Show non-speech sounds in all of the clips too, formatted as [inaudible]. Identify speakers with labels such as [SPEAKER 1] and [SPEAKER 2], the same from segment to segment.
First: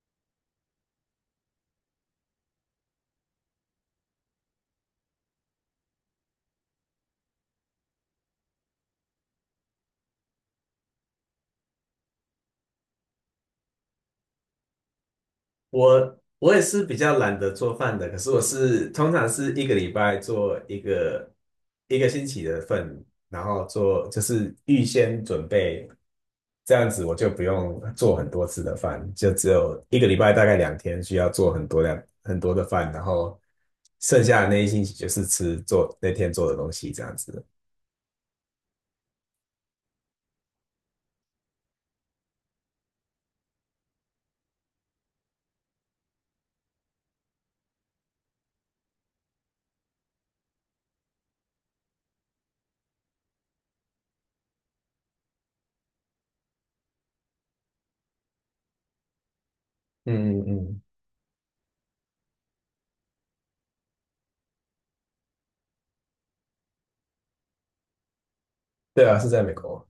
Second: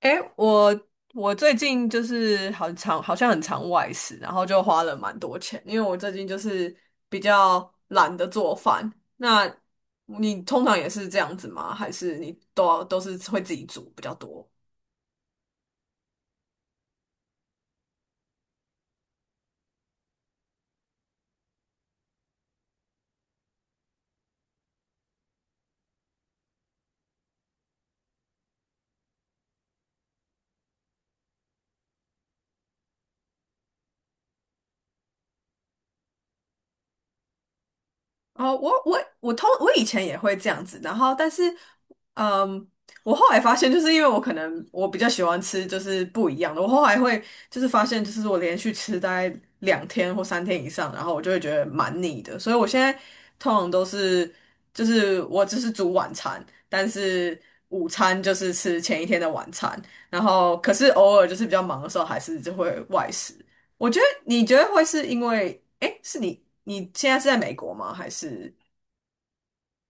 [SPEAKER 1] 诶，我最近就是很常，好像很常外食，然后就花了蛮多钱，因为我最近就是比较懒得做饭。那你通常也是这样子吗？还是你都是会自己煮比较多？
[SPEAKER 2] 我也是比较懒得做饭的，可是我通常是一个礼拜做一个星期的份，然后做就是预先准备，这样子我就不用做很多次的饭，就只有一个礼拜大概两天需要做很多量很多的饭，然后剩下的那一星期就是吃做那天做的东西这样子。
[SPEAKER 1] 哦，我以前也会这样子，然后但是，嗯，我后来发现，就是因为我可能我比较喜欢吃就是不一样的，我后来会就是发现，就是我连续吃大概两天或三天以上，然后我就会觉得蛮腻的，所以我现在通常都是就是我只是煮晚餐，但是午餐就是吃前一天的晚餐，然
[SPEAKER 2] 嗯嗯
[SPEAKER 1] 后可
[SPEAKER 2] 嗯，
[SPEAKER 1] 是偶尔就是比较忙的时候，还是就会外食。我觉得你觉得会是因为，哎，你现在是在美国吗？还是
[SPEAKER 2] 对啊，是在美国。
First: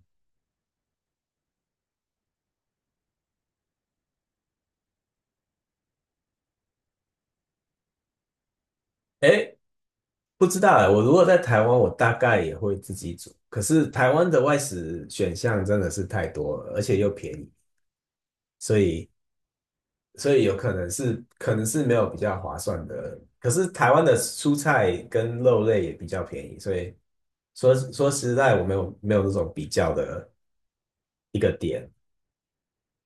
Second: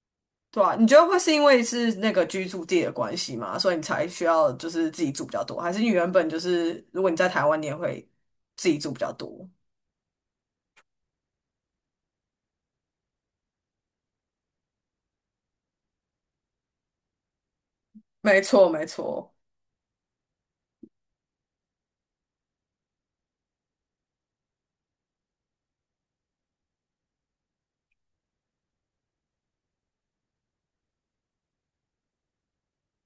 [SPEAKER 1] 对啊？你觉得会是因为是那个居住地的关系吗？所以你才需要就是自己住比较多，还是你原本就是如果你在台湾，你也会自己住比较多？
[SPEAKER 2] 哎，不知道哎，我如果在台湾，我大概也会自己煮。可是台湾的外食选项真的是太多了，而且又便宜，
[SPEAKER 1] 没错，
[SPEAKER 2] 所
[SPEAKER 1] 没
[SPEAKER 2] 以
[SPEAKER 1] 错。
[SPEAKER 2] 所以有可能是没有比较划算的。可是台湾的蔬菜跟肉类也比较便宜，所以说实在，我没有那种比较的一个点。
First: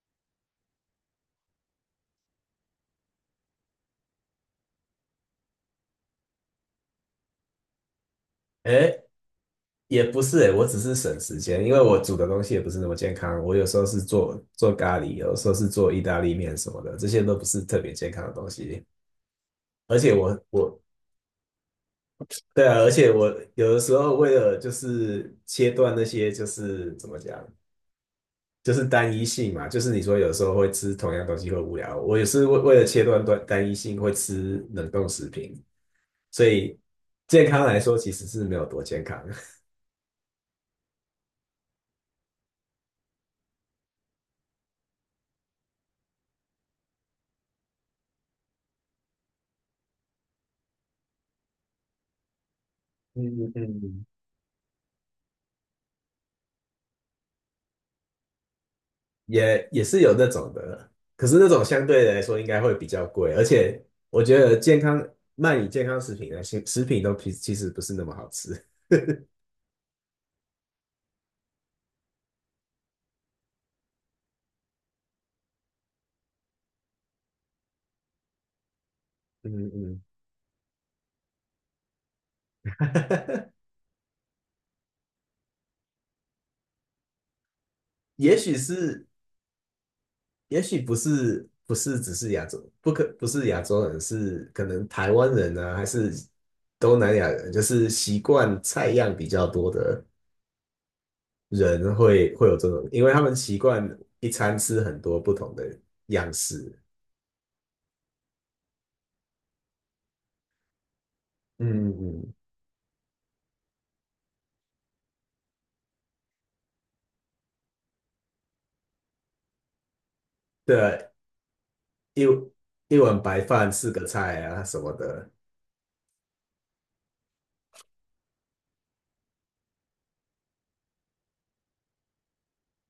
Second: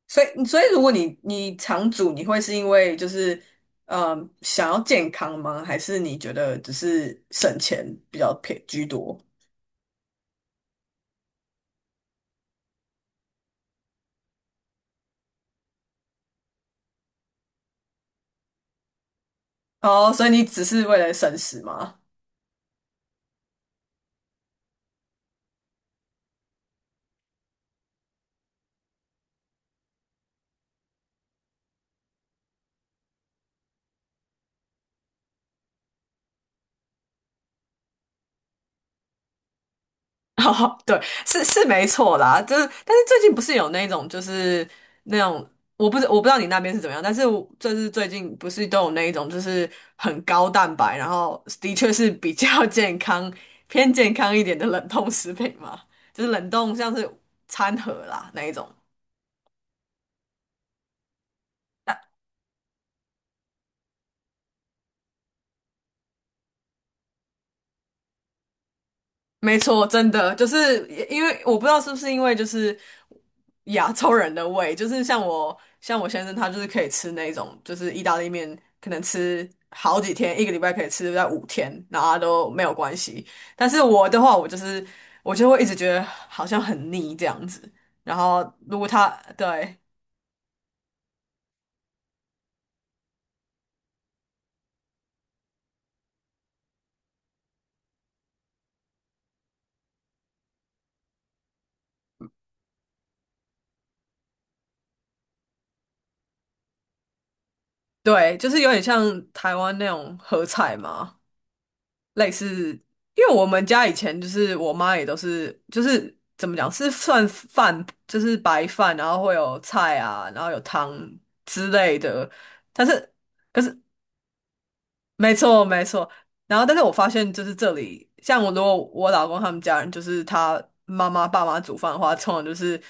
[SPEAKER 1] 所以如果你常煮，你会是因为就是想要健康吗？还是你觉得只是省钱比较偏居
[SPEAKER 2] 哎，
[SPEAKER 1] 多？
[SPEAKER 2] 也不是哎，我只是省时间，因为我煮的东西也不是那么健康。我有时候是做咖喱，有时候是做意大利面什么的，这些都不是特别健康的东西。而
[SPEAKER 1] 哦，
[SPEAKER 2] 且
[SPEAKER 1] 所以你
[SPEAKER 2] 我
[SPEAKER 1] 只
[SPEAKER 2] 我
[SPEAKER 1] 是为了省食吗？
[SPEAKER 2] 对啊，而且我有的时候为了就是切断那些就是怎么讲，就是单一性嘛，就是你说有时候会吃同样东西会无聊，我也是为了切断单一性会吃冷冻食品，所以健康来说其实是没有多健康，
[SPEAKER 1] [laughs] 哦，对，是是没错啦，就是，但是最近不是有那种，就是那种，我不知道你那边是怎么样，但是我就是最近不是都有那一种，就是很高蛋白，然后的确是比较 [laughs] 健
[SPEAKER 2] [laughs]
[SPEAKER 1] 康、
[SPEAKER 2] 嗯
[SPEAKER 1] 偏
[SPEAKER 2] 嗯，
[SPEAKER 1] 健康一点的冷冻食品嘛，就是冷冻像是餐盒啦那一种。
[SPEAKER 2] 也是有那种的，可是那种相对来说应该会比较贵，而且我觉得卖你健康食品的食品都其实不是那么好吃。
[SPEAKER 1] 没错，真的就是因为我不知道是不是因为就是亚洲人的胃，就是像我先生他就是可以吃那种就是意大利面，可能吃
[SPEAKER 2] 嗯
[SPEAKER 1] 好
[SPEAKER 2] 嗯，
[SPEAKER 1] 几天，一个礼拜可以吃在五天，然后他都没有关系。
[SPEAKER 2] [laughs]
[SPEAKER 1] 但是我的话，我就是我就会一直觉得好像很腻这样子。然
[SPEAKER 2] 也
[SPEAKER 1] 后
[SPEAKER 2] 许
[SPEAKER 1] 如果
[SPEAKER 2] 是，
[SPEAKER 1] 他对
[SPEAKER 2] 也许不是只是亚洲，不是亚洲人，是可能台湾人啊，还是东南亚人，就是习惯菜样比较多的人会有这种，因为他们习惯一餐吃很多不同的样式。
[SPEAKER 1] 对，就是有点像台湾那种合菜嘛，
[SPEAKER 2] 嗯嗯
[SPEAKER 1] 类
[SPEAKER 2] 嗯，
[SPEAKER 1] 似，因为我们家以前就是我妈也都是，就是怎么讲，是算饭，就是白饭，然后会有菜啊，然后有汤
[SPEAKER 2] 对，
[SPEAKER 1] 之类
[SPEAKER 2] 一
[SPEAKER 1] 的。但
[SPEAKER 2] 一
[SPEAKER 1] 是，
[SPEAKER 2] 碗白
[SPEAKER 1] 可
[SPEAKER 2] 饭
[SPEAKER 1] 是
[SPEAKER 2] 四个菜啊什么的，
[SPEAKER 1] 没错没错。然后，但是我发现就是这里，像我如果我老公他们家人，就是他妈妈爸妈煮饭的话，通常就是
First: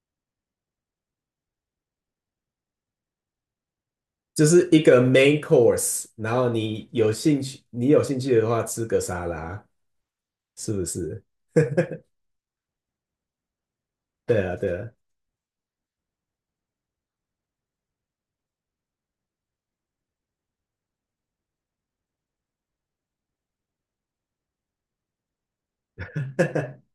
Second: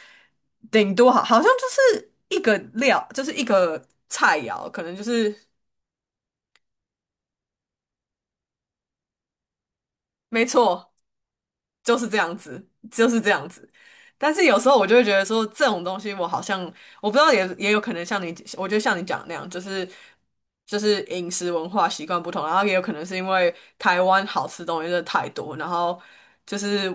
[SPEAKER 1] 顶多好好像就是一个料，就是一个菜
[SPEAKER 2] 就是
[SPEAKER 1] 肴，可
[SPEAKER 2] 一
[SPEAKER 1] 能
[SPEAKER 2] 个
[SPEAKER 1] 就是
[SPEAKER 2] main course,然后你有兴趣的话吃个沙拉，
[SPEAKER 1] 没
[SPEAKER 2] 是不
[SPEAKER 1] 错。
[SPEAKER 2] 是？
[SPEAKER 1] 就
[SPEAKER 2] [laughs]
[SPEAKER 1] 是这样子，就是这样子。但
[SPEAKER 2] 对
[SPEAKER 1] 是
[SPEAKER 2] 啊，
[SPEAKER 1] 有时
[SPEAKER 2] 对
[SPEAKER 1] 候我
[SPEAKER 2] 啊，
[SPEAKER 1] 就会觉得说，这种东西我好像我不知道也，也有可能像你，我觉得像你讲的那样，就是就是饮食文化习惯不同，然后也有可能是因为台湾好吃东西真的太多，然后就是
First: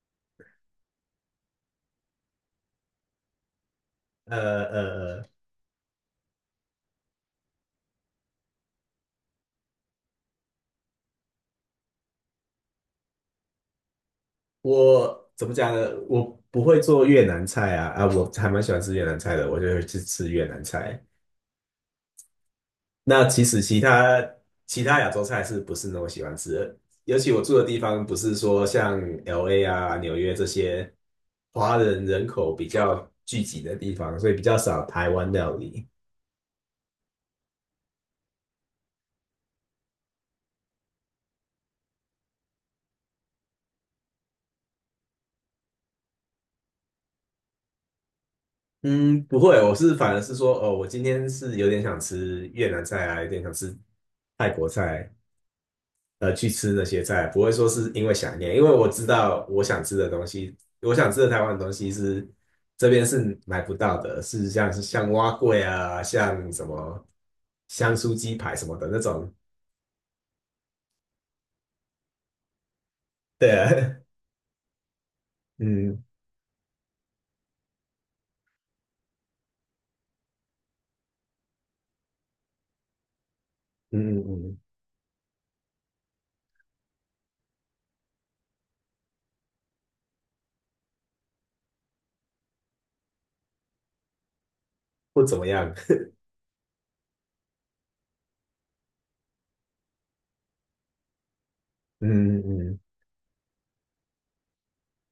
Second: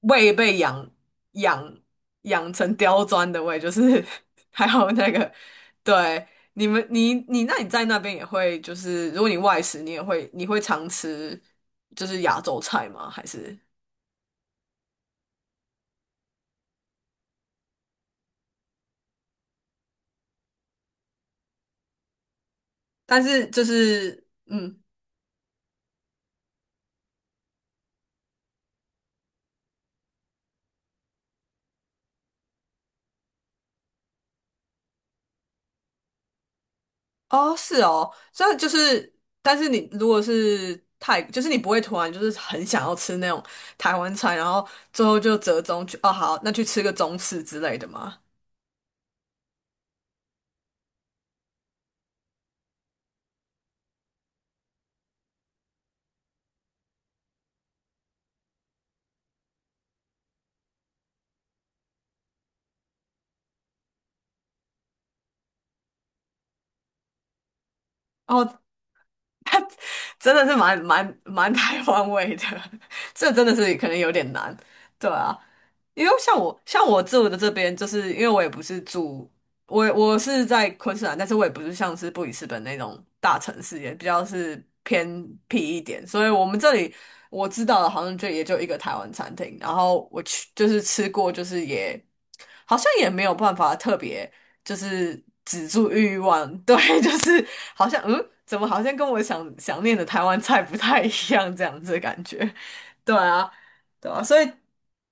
[SPEAKER 1] 胃被养养成刁钻的胃，就是
[SPEAKER 2] [laughs] 呃
[SPEAKER 1] [laughs] 还有
[SPEAKER 2] 呃。
[SPEAKER 1] 那个
[SPEAKER 2] 呃
[SPEAKER 1] 对你们你你那你在那边也会就是如果你外食，你会常吃就是亚洲菜吗？还是？
[SPEAKER 2] 我怎么讲呢？我不会做越南菜啊，啊，我还蛮喜欢吃越南菜的，我就会去吃越南菜。
[SPEAKER 1] 但
[SPEAKER 2] 那其
[SPEAKER 1] 是
[SPEAKER 2] 实
[SPEAKER 1] 就是，
[SPEAKER 2] 其他亚洲菜是不是那么喜欢吃的？尤其我住的地方不是说像 LA 啊、纽约这些华人人口比较聚集的地方，所以比较少台湾料理。
[SPEAKER 1] 哦，是哦，所以就是，但是你如果是太，就是你不会突然就是很想要吃那种台湾菜，然后最后就折中去，哦，好，那去吃个中式之类的嘛，
[SPEAKER 2] 嗯，不会，我是反而是说，哦，我今天是有点想吃越南菜啊，有点想吃泰国菜，去吃那些菜，不会说是因为想念，因为我知道我想吃的东西，我想吃的台湾的东西这边是买不到的，是像蛙桂啊，像什么香酥鸡排
[SPEAKER 1] 哦。
[SPEAKER 2] 什么的那种，
[SPEAKER 1] 真的是蛮台湾味的，[laughs] 这真
[SPEAKER 2] 对
[SPEAKER 1] 的
[SPEAKER 2] 啊，
[SPEAKER 1] 是可能有点难，对啊，
[SPEAKER 2] [laughs] 嗯
[SPEAKER 1] 因为像我住的这边，就是因为我也不是住，我是在昆士兰，但是我也不是像是布里斯本那种大城市，也比较
[SPEAKER 2] 嗯，
[SPEAKER 1] 是偏僻一点，所以我们这里我知道的好像就也就一个台湾餐厅，然后我去就是吃过，就是也。好像也没有办法特别就是
[SPEAKER 2] 不怎么
[SPEAKER 1] 止
[SPEAKER 2] 样，
[SPEAKER 1] 住欲望，[laughs] 对，就是好像怎么好像跟我想念的台湾菜不太一样这样子的感
[SPEAKER 2] 嗯
[SPEAKER 1] 觉，
[SPEAKER 2] 嗯嗯，嗯
[SPEAKER 1] 对啊，对啊，所以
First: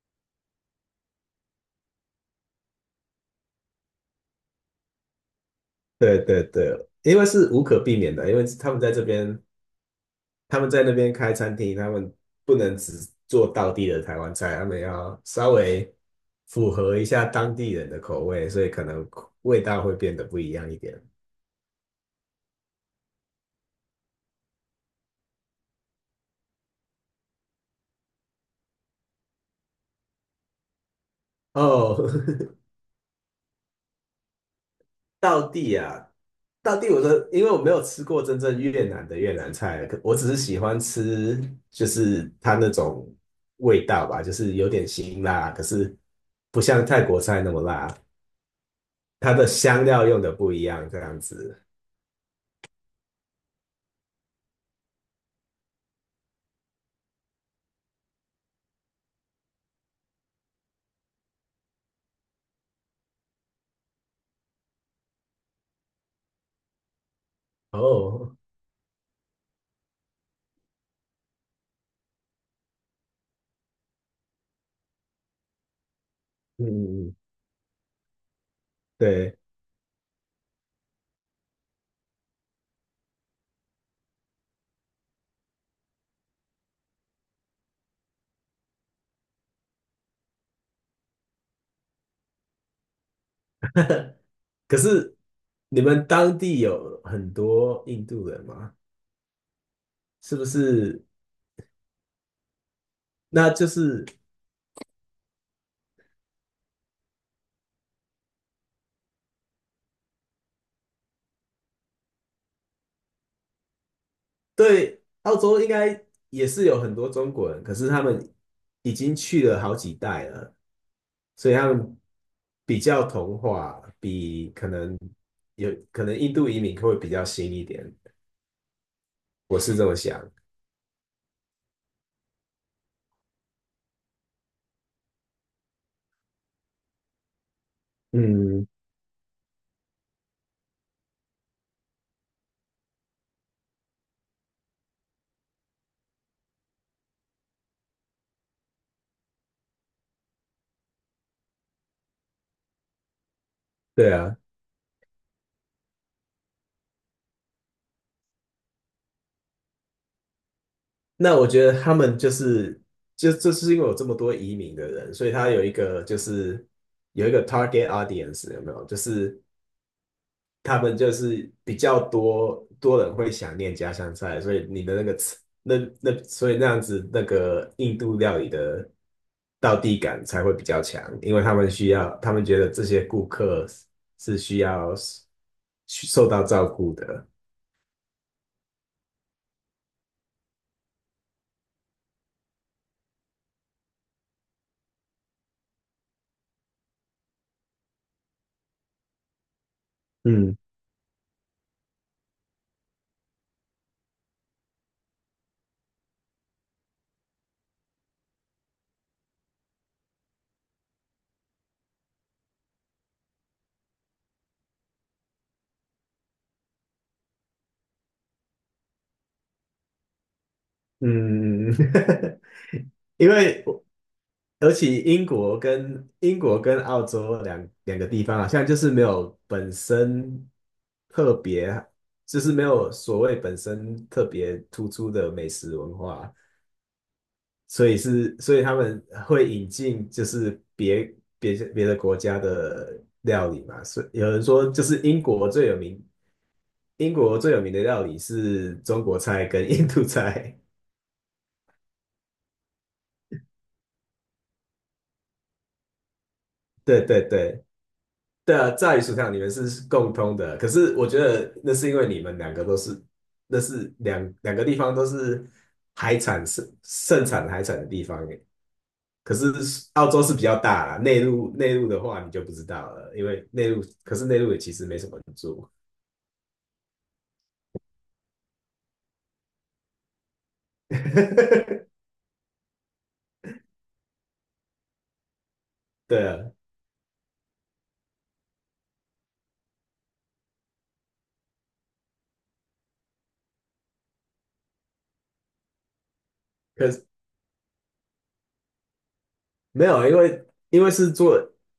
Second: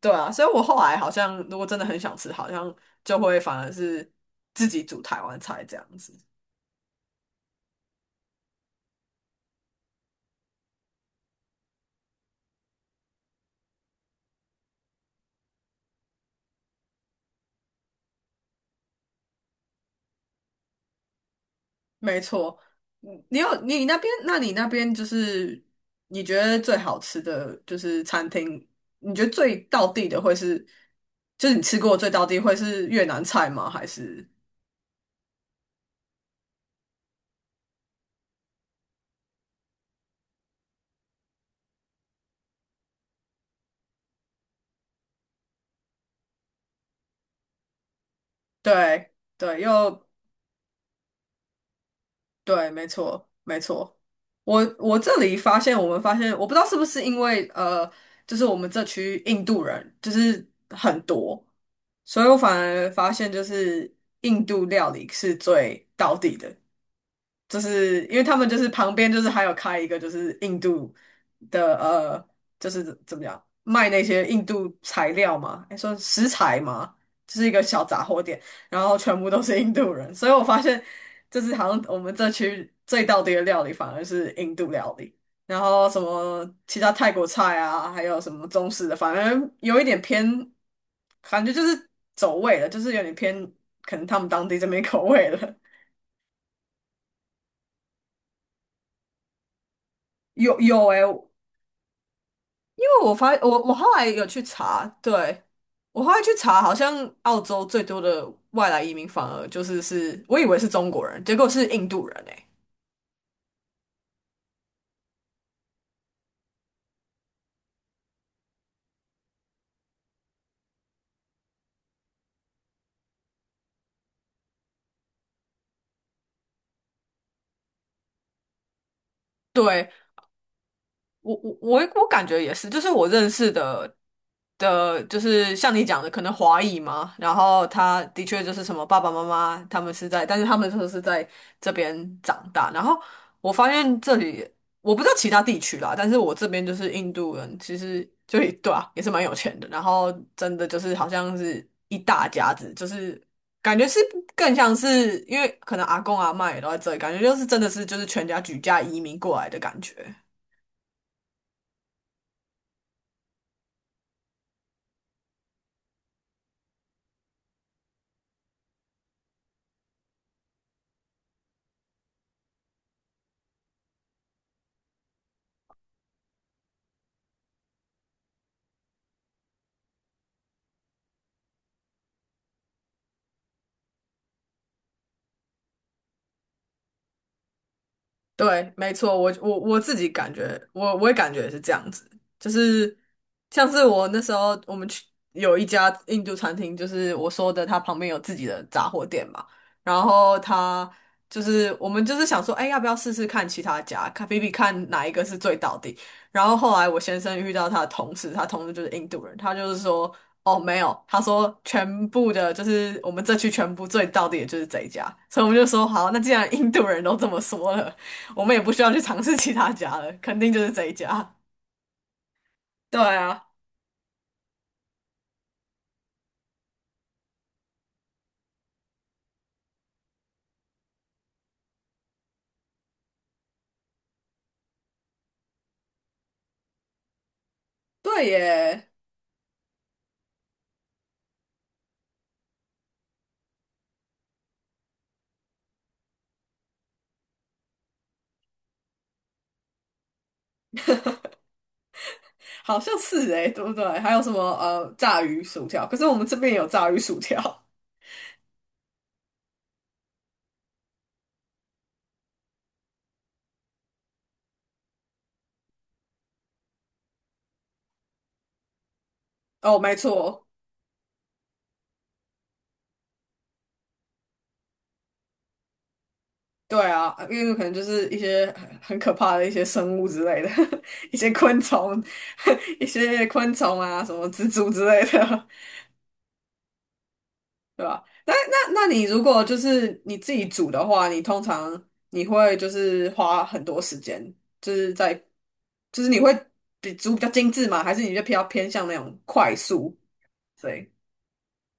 [SPEAKER 1] 对啊，所以我后来好像如果真的很想吃，好像就会反而是自己煮台湾菜这样子。
[SPEAKER 2] 对对对，因为是无可避免的，因为他们在那边开餐厅，他们不能只做道地的台湾菜，他们要稍微符合一下当地人的口味，所以可能味道会变得不一样一点。
[SPEAKER 1] 没错，你有你那边，那你那边就是你觉得最好吃的就是餐厅，你觉得最到地的会是，就是你吃过
[SPEAKER 2] 哦，
[SPEAKER 1] 最到地会是越南菜吗？还是
[SPEAKER 2] [laughs] 道地啊，道地，我说，因为我没有吃过真正越南的越南菜，可我只是喜欢吃，就是它那种味道吧，就是有点辛辣，可是不像泰国菜那么辣，
[SPEAKER 1] 对
[SPEAKER 2] 它的
[SPEAKER 1] 对
[SPEAKER 2] 香
[SPEAKER 1] 又
[SPEAKER 2] 料用的不一样，这样子。
[SPEAKER 1] 对，没错没错。我我这里发现，我们发现，我不知道是不是因为就是我们这区印度人就是很多，所以我反而发现就是印度料理是最到地的。就是因为他
[SPEAKER 2] 哦，
[SPEAKER 1] 们就是旁边就是还有开一个就是印度的就是怎么样卖那些印度材料嘛，哎，说食材
[SPEAKER 2] 嗯，
[SPEAKER 1] 嘛，
[SPEAKER 2] 嗯嗯
[SPEAKER 1] 就是一个小杂货店，然后全部
[SPEAKER 2] 对。
[SPEAKER 1] 都是印度人，所以我发现就是好像我们这区最道地的料理反而是印度料理，然后什么其他泰国菜啊，还有什么中式的，反而有一点偏，感觉就是走味了，就是有点偏可能他们当地这
[SPEAKER 2] 可
[SPEAKER 1] 边口
[SPEAKER 2] 是
[SPEAKER 1] 味了。
[SPEAKER 2] 你们当地有很多印度人吗？
[SPEAKER 1] [laughs]
[SPEAKER 2] 是不
[SPEAKER 1] 有有诶、
[SPEAKER 2] 是？
[SPEAKER 1] 因为我发
[SPEAKER 2] 那
[SPEAKER 1] 我
[SPEAKER 2] 就
[SPEAKER 1] 我后来
[SPEAKER 2] 是
[SPEAKER 1] 有去查，对，我后来去查，好像澳洲最多的外来移民反而就是是我以为是中国人，结果是印度人诶、
[SPEAKER 2] 对澳洲应该也是有很多中国人，可是他们已经去了好几代了，所以他们比较同化，可能有可能印度移民会比较新一点，我是这
[SPEAKER 1] 对
[SPEAKER 2] 么想。
[SPEAKER 1] 我感觉也是，就是我认识的的，就是像你讲的，可能华裔嘛，然后他的确就是
[SPEAKER 2] 嗯，
[SPEAKER 1] 什么爸爸妈妈他们是在，但是他们都是在这边长大，然后我发现这里我不知道其他地区啦，但是我这边就是印度人，其实就也对啊，也是蛮有钱的，然后真的就是好像是一大家子，就是感觉是
[SPEAKER 2] 对啊。
[SPEAKER 1] 更像是因为可能阿公阿嬷也都在这里，感觉就是真的是就是全家举家移民过来的感觉。
[SPEAKER 2] 那我觉得他们就是，就是因为有这么多移民的人，所以他有一个就是有一个 target audience 有没有？就是他们就是比较多人会想念家乡菜，所以你的那个吃那那所以那样子那个印度料理的道地感才会比较强，因为他们需要他们觉得这些顾客是需要受到照顾的。
[SPEAKER 1] 对，没错，我自己感觉，我也感觉也是这样子，就是像是我那时候我们去有一家印度餐厅，就是我说的，它旁边有自己的杂货店嘛，然后
[SPEAKER 2] 嗯
[SPEAKER 1] 他就是我们就是想说，哎，要不要试试看其他家，看比比看哪一个是最到底。然后后来我先生遇到他的同事，他同事就是印度人，他就是说，哦，没有，他说全部的，就是我们这区全部最到底的就是这一家，所以我们就说，好，那既然印度人都这么说了。我们也不需要去尝试其他家了，肯定就是这一家。
[SPEAKER 2] 嗯，
[SPEAKER 1] 对
[SPEAKER 2] [laughs] 因
[SPEAKER 1] 啊，
[SPEAKER 2] 为尤其英国跟澳洲两个地方好像就是没有本身特别，就是没有所谓本身特别突出的美食文化，所以
[SPEAKER 1] 对
[SPEAKER 2] 是所以他
[SPEAKER 1] 耶，
[SPEAKER 2] 们会引进就是别的国家的料理嘛，所以有人说就是英国最有名的料理是中国菜跟印度菜，
[SPEAKER 1] 好像是诶，对不对？还有什么炸鱼薯条？可是我们这边也有
[SPEAKER 2] [laughs]
[SPEAKER 1] 炸鱼
[SPEAKER 2] 对
[SPEAKER 1] 薯
[SPEAKER 2] 对
[SPEAKER 1] 条。
[SPEAKER 2] 对。对啊，炸鱼薯条你们是共通的，可是我觉得那是因为你们两个都是，那是两个地方都是海产盛产海产的地方耶。可是
[SPEAKER 1] [laughs] 哦，没
[SPEAKER 2] 澳洲是比
[SPEAKER 1] 错，
[SPEAKER 2] 较大啦，内陆的话你就不知道了，因为内陆可是内陆也其实没什么人住。
[SPEAKER 1] 对啊，因为可能就是一些很可怕的一些生物之类的，[laughs] 一些昆虫，
[SPEAKER 2] [laughs]
[SPEAKER 1] [laughs] 一些昆虫啊，什么蜘蛛之类的。
[SPEAKER 2] 对啊，
[SPEAKER 1] 对吧？那你如果就是你自己煮的话，你通常你会就是花很多时间，就是在就是你会
[SPEAKER 2] 可是
[SPEAKER 1] 比较精致吗？还是你就比较偏向那种快
[SPEAKER 2] 没
[SPEAKER 1] 速？
[SPEAKER 2] 有，因为因为
[SPEAKER 1] 对，
[SPEAKER 2] 是做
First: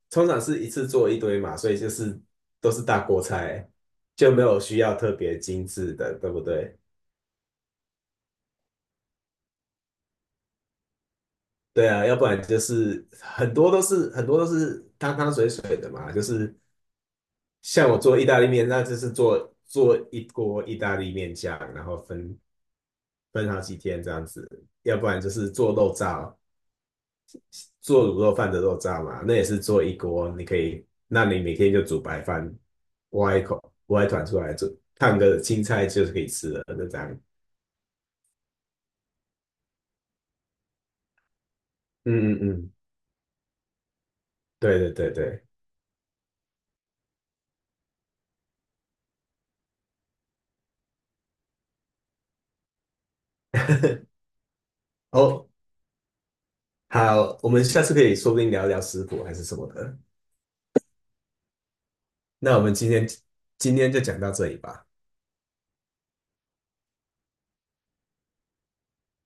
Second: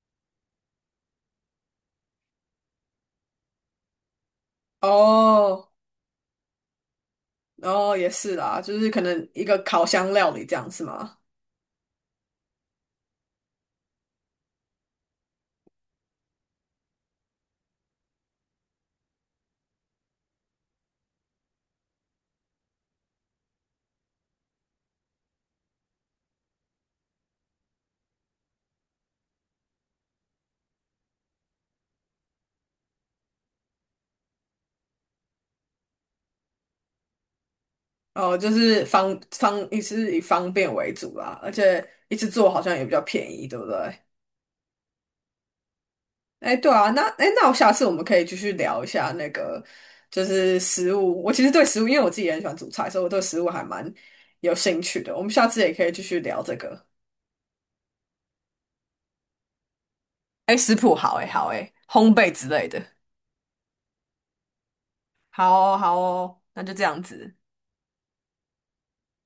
[SPEAKER 2] 通常是一次做一堆嘛，所以就是都是大锅菜，就没有需要特别精
[SPEAKER 1] 哦
[SPEAKER 2] 致的，对不对？
[SPEAKER 1] 哦也是啦，就是可能一个烤箱料理这样是吗？
[SPEAKER 2] 对啊，要不然就是很多都是汤汤水水的嘛，就是像我做意大利面，那就是做一锅意大利面酱，然后分好几天这样子，要不然就是做肉燥，做卤肉饭的肉燥嘛，那也是做一锅，你可以，那你每天就煮白饭，挖一口挖一团出来，煮，烫个青菜就是可以吃了，就这样。
[SPEAKER 1] 哦，就是方也是以方便为主啦，而且一次
[SPEAKER 2] 嗯嗯
[SPEAKER 1] 做好
[SPEAKER 2] 嗯，
[SPEAKER 1] 像也比较便宜，对不对？
[SPEAKER 2] 对对对对，
[SPEAKER 1] 哎，对啊，那哎，那我下次我们可以继续聊一下那个，就是食物。我其实对食物，因为我自己也很喜欢煮菜，所以我对食物还蛮
[SPEAKER 2] [laughs]
[SPEAKER 1] 有兴趣的。我们下
[SPEAKER 2] 哦，
[SPEAKER 1] 次也可以继续聊这个。
[SPEAKER 2] 好，我们下次可以说不定聊聊食谱还是什么的。
[SPEAKER 1] 哎，食谱好哎，好哎，烘焙之
[SPEAKER 2] 那我
[SPEAKER 1] 类
[SPEAKER 2] 们
[SPEAKER 1] 的，
[SPEAKER 2] 今天就讲到这里吧。
[SPEAKER 1] 好哦，好哦，那就这样子。